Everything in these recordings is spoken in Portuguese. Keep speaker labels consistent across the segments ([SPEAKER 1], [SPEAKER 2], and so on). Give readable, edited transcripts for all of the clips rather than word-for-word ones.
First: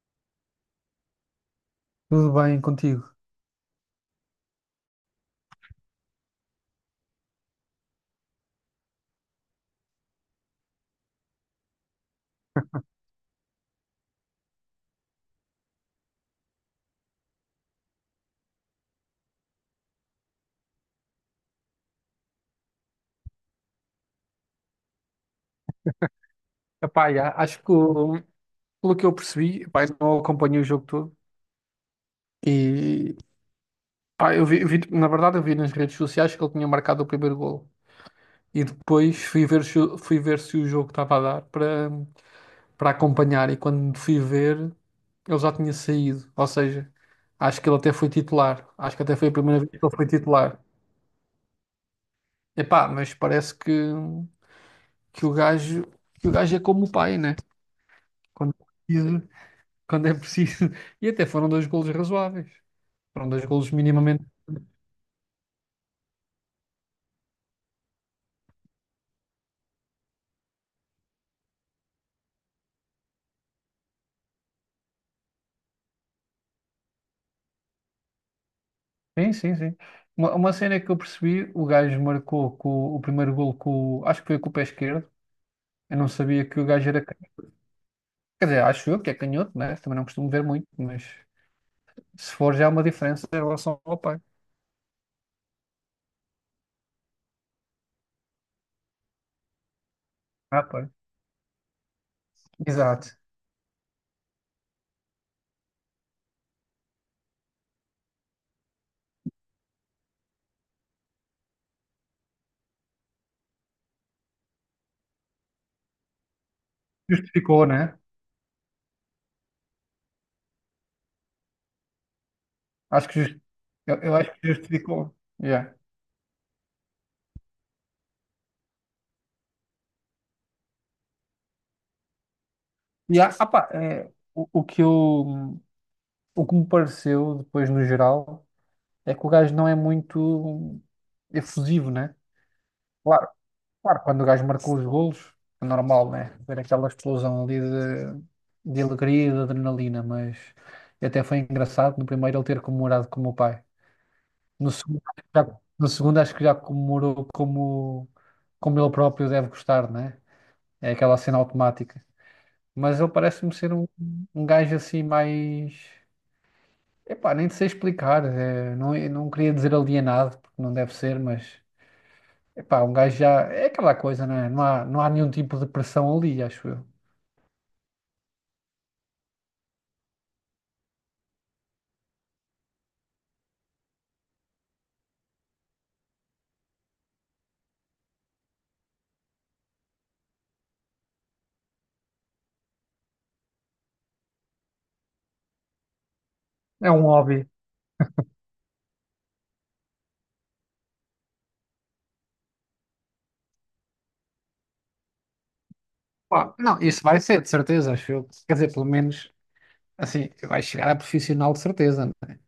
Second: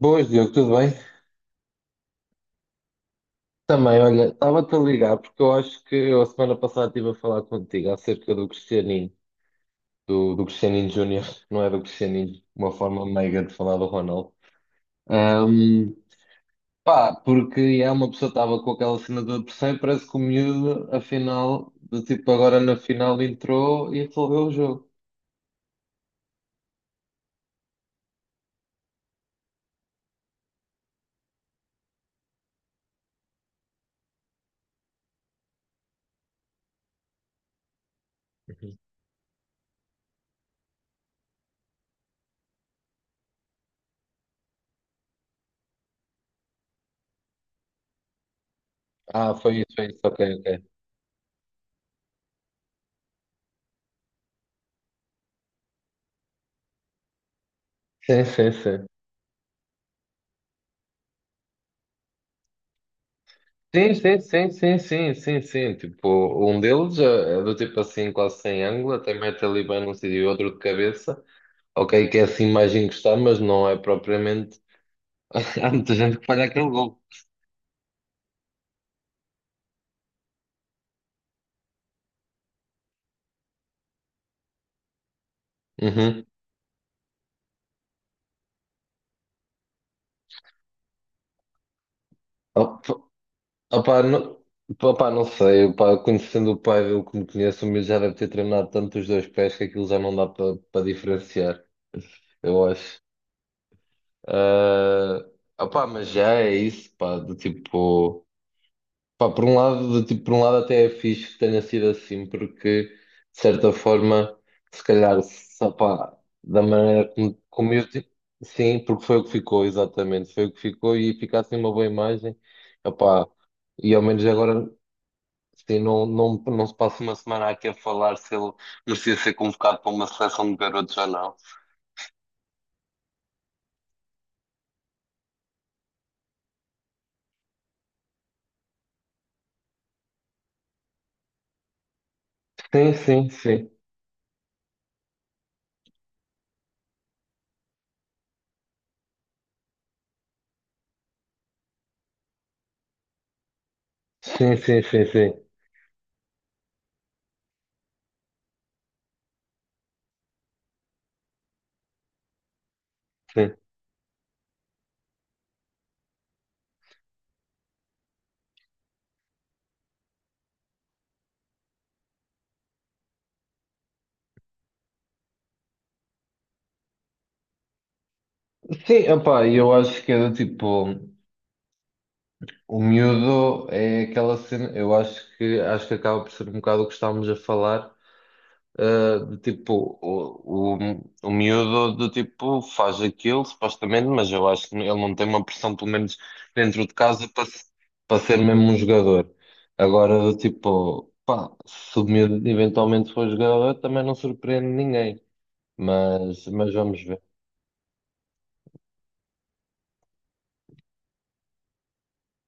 [SPEAKER 1] Boas, Diogo, tudo bem?
[SPEAKER 2] Tudo bem contigo?
[SPEAKER 1] Também, olha, estava-te a ligar porque eu acho que eu a semana passada estive a falar contigo acerca do Cristianinho, do Cristianinho Júnior, não é do Cristianinho, uma forma meiga de falar do Ronaldo. Ahm, pá, porque é uma pessoa estava com aquela cena do pressão parece que o miúdo, afinal, do tipo agora na final entrou e resolveu o jogo.
[SPEAKER 2] Epá, já, acho que pelo que eu percebi, epá, eu não acompanhei o jogo todo e pá, na verdade eu vi nas redes sociais que ele tinha marcado o primeiro gol e
[SPEAKER 1] Uhum.
[SPEAKER 2] depois fui ver se o jogo estava a dar para acompanhar e quando fui ver ele já tinha saído, ou seja, acho que ele até foi titular, acho que até foi a
[SPEAKER 1] Ah,
[SPEAKER 2] primeira vez que
[SPEAKER 1] foi
[SPEAKER 2] ele
[SPEAKER 1] isso,
[SPEAKER 2] foi
[SPEAKER 1] ok,
[SPEAKER 2] titular.
[SPEAKER 1] ok.
[SPEAKER 2] Epá, mas que o gajo que o gajo é como o pai, né?
[SPEAKER 1] Sim, sim,
[SPEAKER 2] Quando
[SPEAKER 1] sim.
[SPEAKER 2] precisa. Quando é preciso. E até foram dois golos razoáveis. Foram dois golos
[SPEAKER 1] Sim, sim,
[SPEAKER 2] minimamente.
[SPEAKER 1] sim, sim, sim, sim, sim. Tipo, um deles é do tipo assim, quase sem ângulo, até mete ali bem num sítio e outro de cabeça. Ok, que é assim mais encostado, mas não é propriamente. Há muita gente que falha aquele gol.
[SPEAKER 2] Sim, sim, sim. Uma cena que eu percebi, o gajo marcou com, o primeiro golo com, o- acho que foi com o pé esquerdo. Eu não
[SPEAKER 1] Uhum.
[SPEAKER 2] sabia que o gajo era canhoto. Quer dizer, acho eu que é canhoto, né? Também não costumo ver muito, mas se for já há uma
[SPEAKER 1] Opa,
[SPEAKER 2] diferença em relação ao
[SPEAKER 1] opa,
[SPEAKER 2] pai.
[SPEAKER 1] não, opa, não sei, opa, conhecendo o pai Pavel como conheço, o meu já deve ter treinado tanto os dois pés que aquilo já não dá
[SPEAKER 2] Ah,
[SPEAKER 1] para
[SPEAKER 2] pai.
[SPEAKER 1] diferenciar, eu acho.
[SPEAKER 2] Exato.
[SPEAKER 1] ah Opa, mas já é isso, pá, do tipo. Pá, por um lado, tipo, por um lado até é fixe que tenha sido assim, porque de certa forma, se calhar, só, pá, da maneira como,
[SPEAKER 2] Justificou,
[SPEAKER 1] como eu
[SPEAKER 2] né?
[SPEAKER 1] tipo, sim, porque foi o que ficou, exatamente, foi o que ficou e fica assim uma boa imagem,
[SPEAKER 2] Acho que
[SPEAKER 1] opá,
[SPEAKER 2] just-
[SPEAKER 1] e
[SPEAKER 2] eu,
[SPEAKER 1] ao
[SPEAKER 2] eu
[SPEAKER 1] menos
[SPEAKER 2] acho que
[SPEAKER 1] agora,
[SPEAKER 2] justificou. Yeah.
[SPEAKER 1] sim, não, não se passa uma semana aqui a falar se ele merecia ser convocado para uma seleção de garotos ou não.
[SPEAKER 2] É, o, o que eu, o que me pareceu depois no geral. É que o gajo não é muito efusivo, né?
[SPEAKER 1] Sim, sim,
[SPEAKER 2] Claro,
[SPEAKER 1] sim,
[SPEAKER 2] claro, quando o gajo marcou os golos, é normal, né? Ver aquela explosão ali de alegria e de adrenalina, mas até foi engraçado no primeiro ele ter comemorado como o pai.
[SPEAKER 1] sim,
[SPEAKER 2] No
[SPEAKER 1] sim,
[SPEAKER 2] segundo,
[SPEAKER 1] sim, sim,
[SPEAKER 2] no segundo acho que já comemorou como ele próprio deve gostar, né? É aquela cena automática. Mas ele parece-me
[SPEAKER 1] sim,
[SPEAKER 2] ser um, um gajo assim mais. Epá, nem sei explicar. É, não, eu não queria dizer alienado, porque não deve ser, mas epá, um gajo já. É aquela coisa, né? Não há nenhum tipo de pressão ali, acho eu.
[SPEAKER 1] sim, opá, eu acho que é do tipo. O miúdo é aquela cena, eu acho que acaba por ser um bocado o que estávamos a falar, de tipo, o miúdo do tipo faz aquilo, supostamente, mas eu acho que ele não tem uma pressão, pelo menos dentro
[SPEAKER 2] É
[SPEAKER 1] de
[SPEAKER 2] um
[SPEAKER 1] casa, para,
[SPEAKER 2] hobby.
[SPEAKER 1] para ser mesmo um jogador. Agora, do tipo, pá, se o miúdo eventualmente for jogador, também não surpreende ninguém,
[SPEAKER 2] Pá,
[SPEAKER 1] mas
[SPEAKER 2] não,
[SPEAKER 1] vamos
[SPEAKER 2] isso
[SPEAKER 1] ver.
[SPEAKER 2] vai ser, de certeza, acho eu. Quer dizer, pelo menos, assim, vai chegar a profissional, de certeza, né?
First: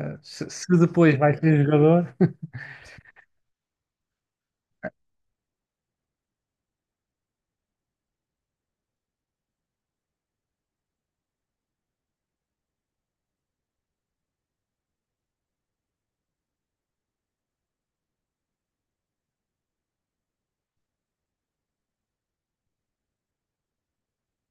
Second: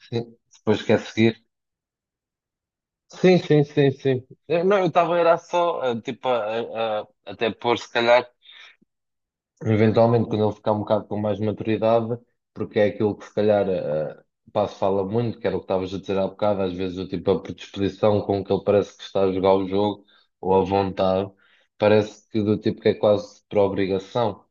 [SPEAKER 2] se
[SPEAKER 1] Depois quer
[SPEAKER 2] depois vai
[SPEAKER 1] seguir.
[SPEAKER 2] ser jogador.
[SPEAKER 1] Sim, sim, sim, sim. Não, eu estava era só, tipo, até pôr, se calhar, eventualmente, quando ele ficar um bocado com mais maturidade, porque é aquilo que, se calhar, o Passo fala muito, que era o que estavas a dizer há bocado, às vezes, o tipo, a predisposição com que ele parece que está a jogar o jogo, ou a vontade, parece que do tipo que é quase por obrigação.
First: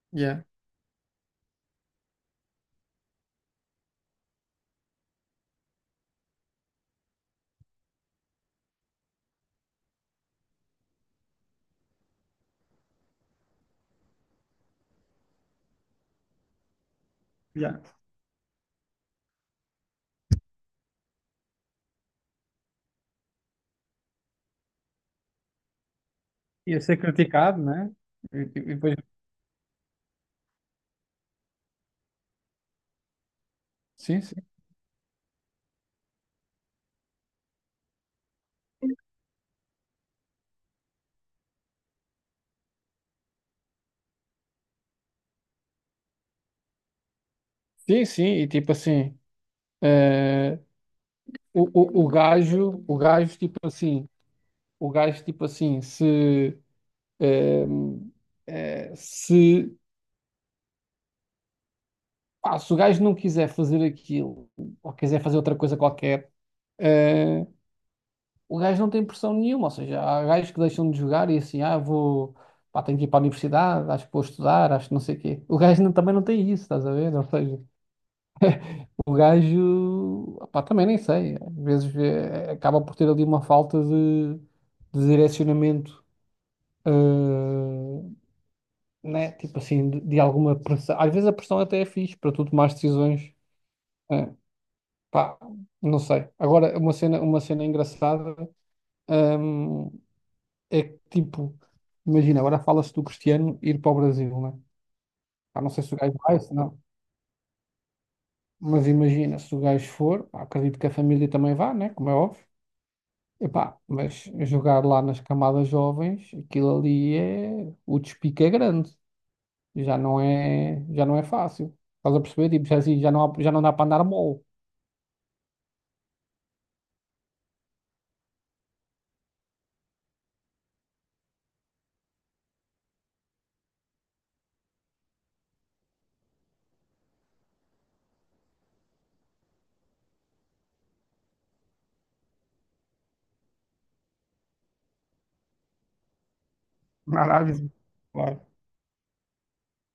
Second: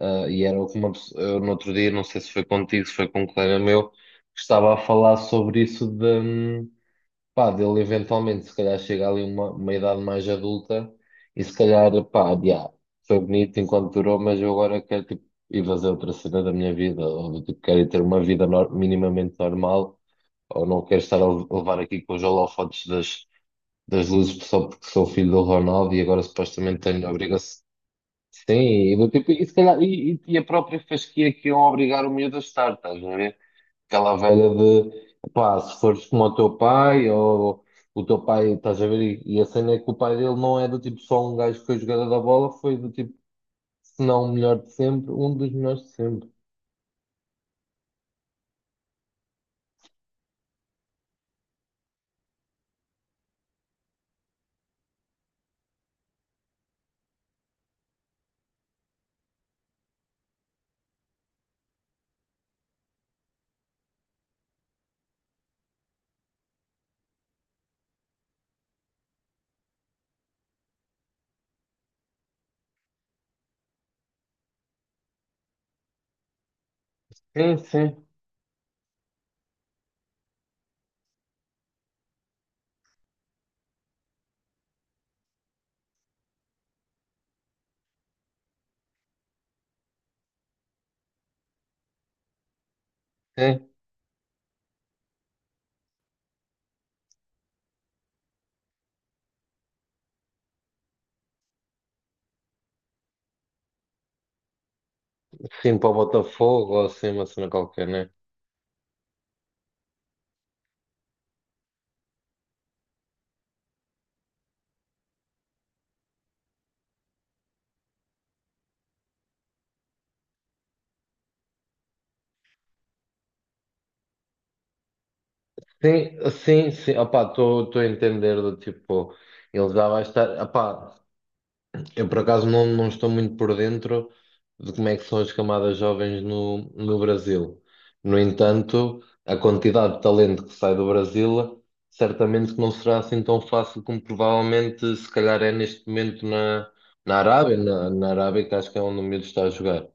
[SPEAKER 2] Yeah,
[SPEAKER 1] E era o que uma pessoa, eu, no outro dia, não sei se foi contigo, se foi com um colega meu, que estava a falar sobre isso pá, dele eventualmente, se calhar chega ali uma idade mais adulta e se calhar, pá, já, foi bonito enquanto durou, mas eu agora quero, tipo, ir fazer outra cena da minha vida, ou do tipo, quero
[SPEAKER 2] yeah.
[SPEAKER 1] ir ter uma vida minimamente normal, ou não quero estar a levar aqui com os holofotes das, das luzes só porque sou filho do Ronaldo e agora supostamente
[SPEAKER 2] Ia ser
[SPEAKER 1] tenho a
[SPEAKER 2] criticado,
[SPEAKER 1] obrigação.
[SPEAKER 2] né? E, e
[SPEAKER 1] Sim,
[SPEAKER 2] depois...
[SPEAKER 1] e, do tipo, e, se calhar, e a própria fasquia que iam obrigar o miúdo a estar, estás a ver? Aquela
[SPEAKER 2] Sim, sim.
[SPEAKER 1] velha de, pá, se fores como o teu pai, ou o teu pai, estás a ver? E a cena é que o pai dele não é do tipo só um gajo que foi jogador da bola, foi do tipo, se não o melhor de sempre, um dos melhores de sempre.
[SPEAKER 2] Sim, sim, e tipo assim. eh, o gajo, tipo assim. O gajo, tipo assim, se. eh, se pá, se o gajo não quiser fazer aquilo ou quiser fazer outra coisa qualquer, eh, o gajo não tem pressão nenhuma. Ou seja, há gajos que deixam de jogar e assim, ah, vou, pá, tenho que ir para a universidade, acho que vou estudar, acho que não sei o quê. O gajo não- também não tem isso, estás a ver? Ou
[SPEAKER 1] Sim,
[SPEAKER 2] seja,
[SPEAKER 1] sim,
[SPEAKER 2] o gajo, pá, também nem sei. Às vezes acaba por ter ali uma falta de direcionamento, eh, né? Tipo assim, de alguma pressão. Às vezes a pressão até é fixe para tu tomar decisões.
[SPEAKER 1] sim.
[SPEAKER 2] eh, Pá, não sei. Agora, uma cena engraçada, hum, é que, tipo, imagina, agora fala-se do Cristiano ir para o Brasil, né? Pá, não
[SPEAKER 1] Sim,
[SPEAKER 2] sei
[SPEAKER 1] para
[SPEAKER 2] se
[SPEAKER 1] o
[SPEAKER 2] o gajo vai, se
[SPEAKER 1] Botafogo,
[SPEAKER 2] não.
[SPEAKER 1] ou assim, uma cena qualquer, né?
[SPEAKER 2] Mas imagina, se o gajo for, pá, acredito que a família também vá, né? Como é óbvio. Epá, mas jogar lá nas camadas jovens, aquilo ali é... O despique é grande. Já não é fácil. Estás a perceber? Tipo, já, assim, já não dá para andar mole.
[SPEAKER 1] Sim, sim, sim. Opá, estou a entender do tipo, ele já vai estar. Opá, eu, por acaso, não, não estou muito por dentro de como é que são as camadas jovens no, no Brasil. No entanto, a quantidade de talento que sai do Brasil certamente que não será assim tão fácil como provavelmente se calhar é neste momento
[SPEAKER 2] Na Arábia.
[SPEAKER 1] Na, na Arábia,
[SPEAKER 2] Claro.
[SPEAKER 1] que acho que é onde o miúdo está a jogar.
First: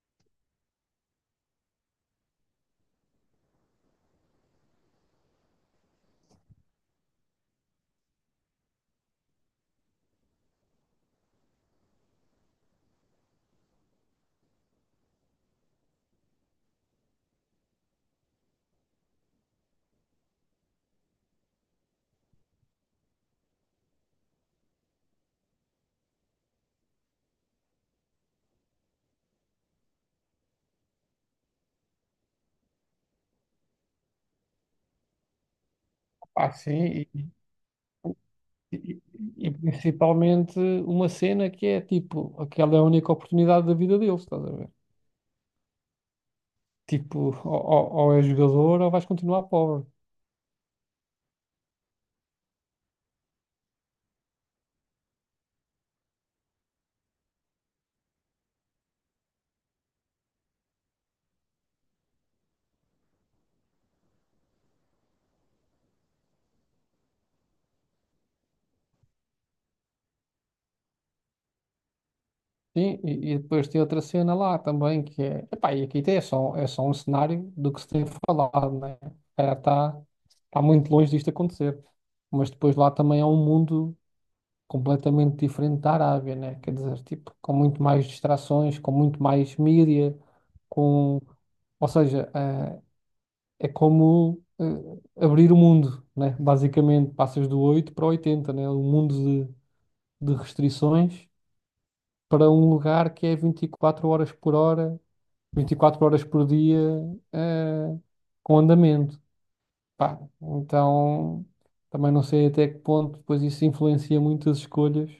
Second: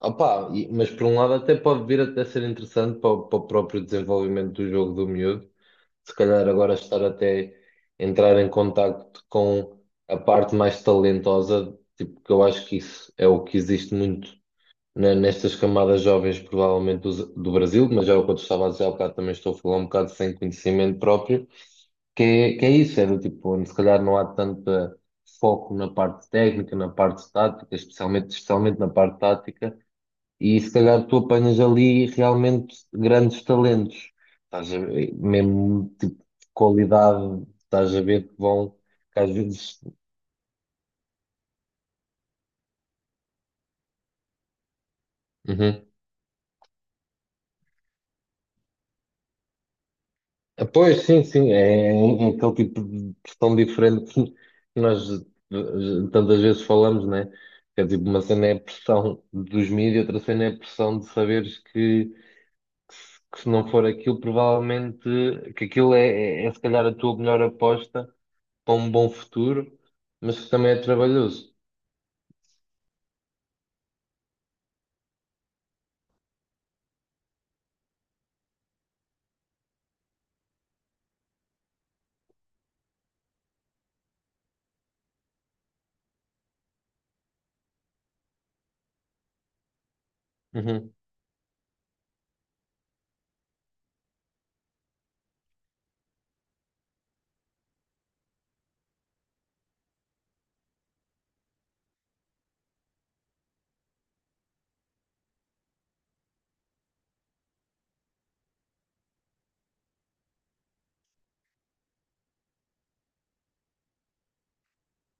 [SPEAKER 1] Opa, mas por um lado até pode vir até ser interessante para, o para o próprio desenvolvimento do jogo do miúdo, se calhar agora estar até entrar em contacto com a parte mais talentosa, tipo, que eu acho que isso é o que existe muito nestas camadas jovens, provavelmente do Brasil, mas já é o que eu te estava a dizer há bocado, também estou a falar um bocado sem conhecimento próprio, que é isso, é do tipo, onde se calhar não há tanto foco na parte técnica, na parte tática, especialmente na parte tática e se calhar tu apanhas ali realmente grandes talentos. Estás a ver, mesmo tipo
[SPEAKER 2] Pá, sim.
[SPEAKER 1] qualidade, estás a ver que vão,
[SPEAKER 2] E,
[SPEAKER 1] que às
[SPEAKER 2] e
[SPEAKER 1] vezes.
[SPEAKER 2] principalmente uma cena que é tipo, aquela é a única oportunidade da vida deles, estás a ver?
[SPEAKER 1] Uhum.
[SPEAKER 2] Tipo, ou ou és jogador ou vais continuar pobre.
[SPEAKER 1] Ah, pois sim, sim, é aquele tipo de questão diferente que nós tantas vezes falamos, né? Que é tipo, uma cena é a pressão dos mídias, outra cena é a pressão de saberes que, que se não for aquilo, provavelmente que aquilo é se calhar a tua melhor aposta para um bom futuro, mas que também é trabalhoso.
[SPEAKER 2] Sim, e depois tem outra cena lá também que é, epá, é só um cenário do que se tem falado, né? Cara, está muito longe disto acontecer. Mas depois lá também é um mundo completamente diferente da Arábia, né? Quer dizer, tipo, com muito mais distrações, com muito mais mídia,
[SPEAKER 1] Uhum.
[SPEAKER 2] com. Ou seja, é como abrir o mundo, né? Basicamente, passas do 8 para o 80, né? Um mundo de, de restrições para um lugar que é 24 horas por dia, eh, com andamento. Pá, então, também não sei até que ponto depois isso influencia muito as escolhas.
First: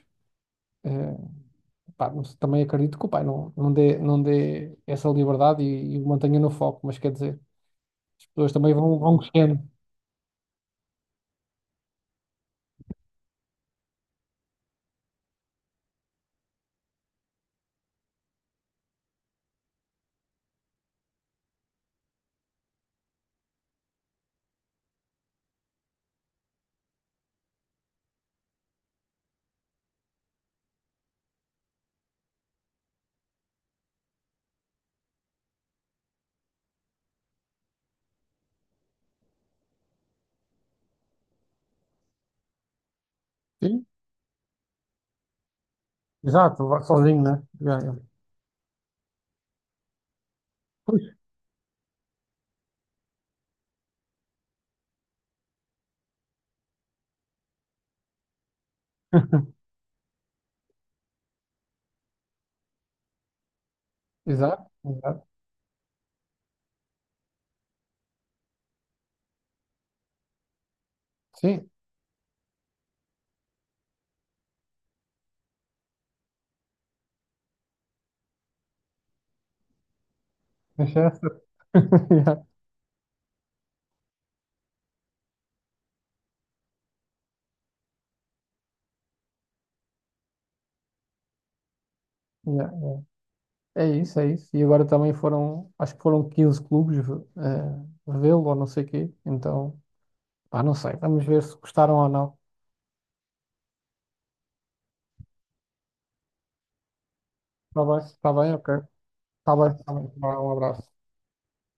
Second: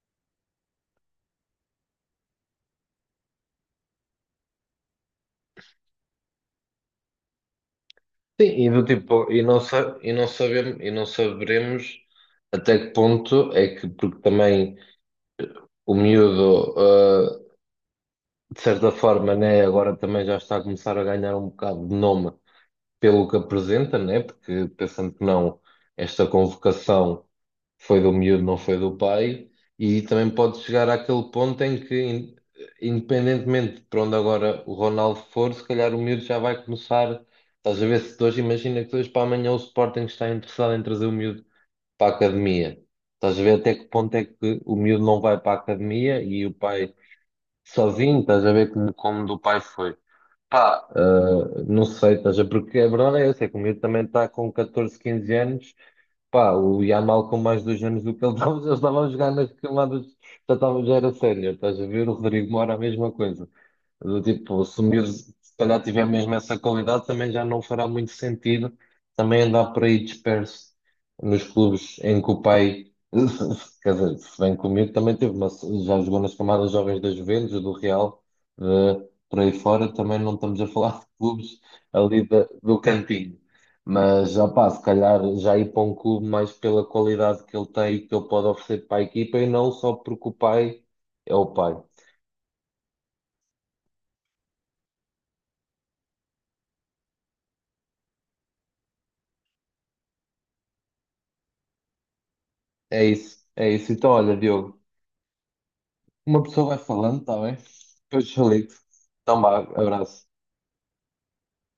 [SPEAKER 2] Eh, pá, não sei, também acredito que o pai não dê, não dê essa liberdade e o mantenha no foco, mas quer dizer, as
[SPEAKER 1] Sim,
[SPEAKER 2] pessoas
[SPEAKER 1] e
[SPEAKER 2] também
[SPEAKER 1] do
[SPEAKER 2] vão,
[SPEAKER 1] tipo,
[SPEAKER 2] vão
[SPEAKER 1] e não,
[SPEAKER 2] crescendo.
[SPEAKER 1] e não sabemos, e não saberemos até que ponto é que, porque também o miúdo, ah, de certa forma, né, agora também já está a começar a ganhar um bocado de nome pelo que apresenta, né? Porque pensando que não, esta convocação foi do miúdo, não foi do pai, e também pode chegar àquele ponto em que, independentemente de para onde agora o Ronaldo for, se calhar o miúdo já vai começar. Estás a ver se de hoje, imagina que de hoje para amanhã o Sporting está interessado em trazer o miúdo para a academia. Estás a ver até que
[SPEAKER 2] Sim,
[SPEAKER 1] ponto é que o miúdo não vai para a academia e o
[SPEAKER 2] exato, vá
[SPEAKER 1] pai
[SPEAKER 2] sozinho, né? Já, já.
[SPEAKER 1] sozinho, estás a ver como, como do pai foi. Pá,
[SPEAKER 2] Pois.
[SPEAKER 1] Não sei, estás porque a verdade é essa, é que o miúdo também está com 14, 15 anos, pá, o Yamal com mais dois anos do que ele estava, já estava a jogar nas camadas, já estava, já era sénior, estás a ver? O Rodrigo Moura a mesma coisa. Do tipo,
[SPEAKER 2] Exato,
[SPEAKER 1] se o miúdo
[SPEAKER 2] exato.
[SPEAKER 1] se calhar tiver mesmo essa qualidade, também já não fará muito sentido também andar por aí disperso nos
[SPEAKER 2] Sim,
[SPEAKER 1] clubes em que o pai, quer dizer, se bem comigo, também teve, mas já jogou nas camadas jovens da Juventus, do Real, eh, por aí fora, também não estamos a falar
[SPEAKER 2] deixa
[SPEAKER 1] de
[SPEAKER 2] essa.
[SPEAKER 1] clubes ali
[SPEAKER 2] Yeah,
[SPEAKER 1] do cantinho. Mas, opá, se calhar já ir para um clube mais pela qualidade que ele tem e que ele pode oferecer para a equipa e não só porque o pai.
[SPEAKER 2] yeah. É isso, é isso. E agora também foram, acho que foram 15 clubes vê-lo ou não sei quê. Então, pá, não sei. Vamos ver se gostaram ou não.
[SPEAKER 1] É isso, é isso. Então, olha, Diogo. Uma pessoa vai falando, está bem?
[SPEAKER 2] Está
[SPEAKER 1] Depois eu
[SPEAKER 2] bem,
[SPEAKER 1] ligo.
[SPEAKER 2] ok.
[SPEAKER 1] Então,
[SPEAKER 2] Está
[SPEAKER 1] vá,
[SPEAKER 2] bem, está bem.
[SPEAKER 1] abraço.
[SPEAKER 2] Vá, um abraço.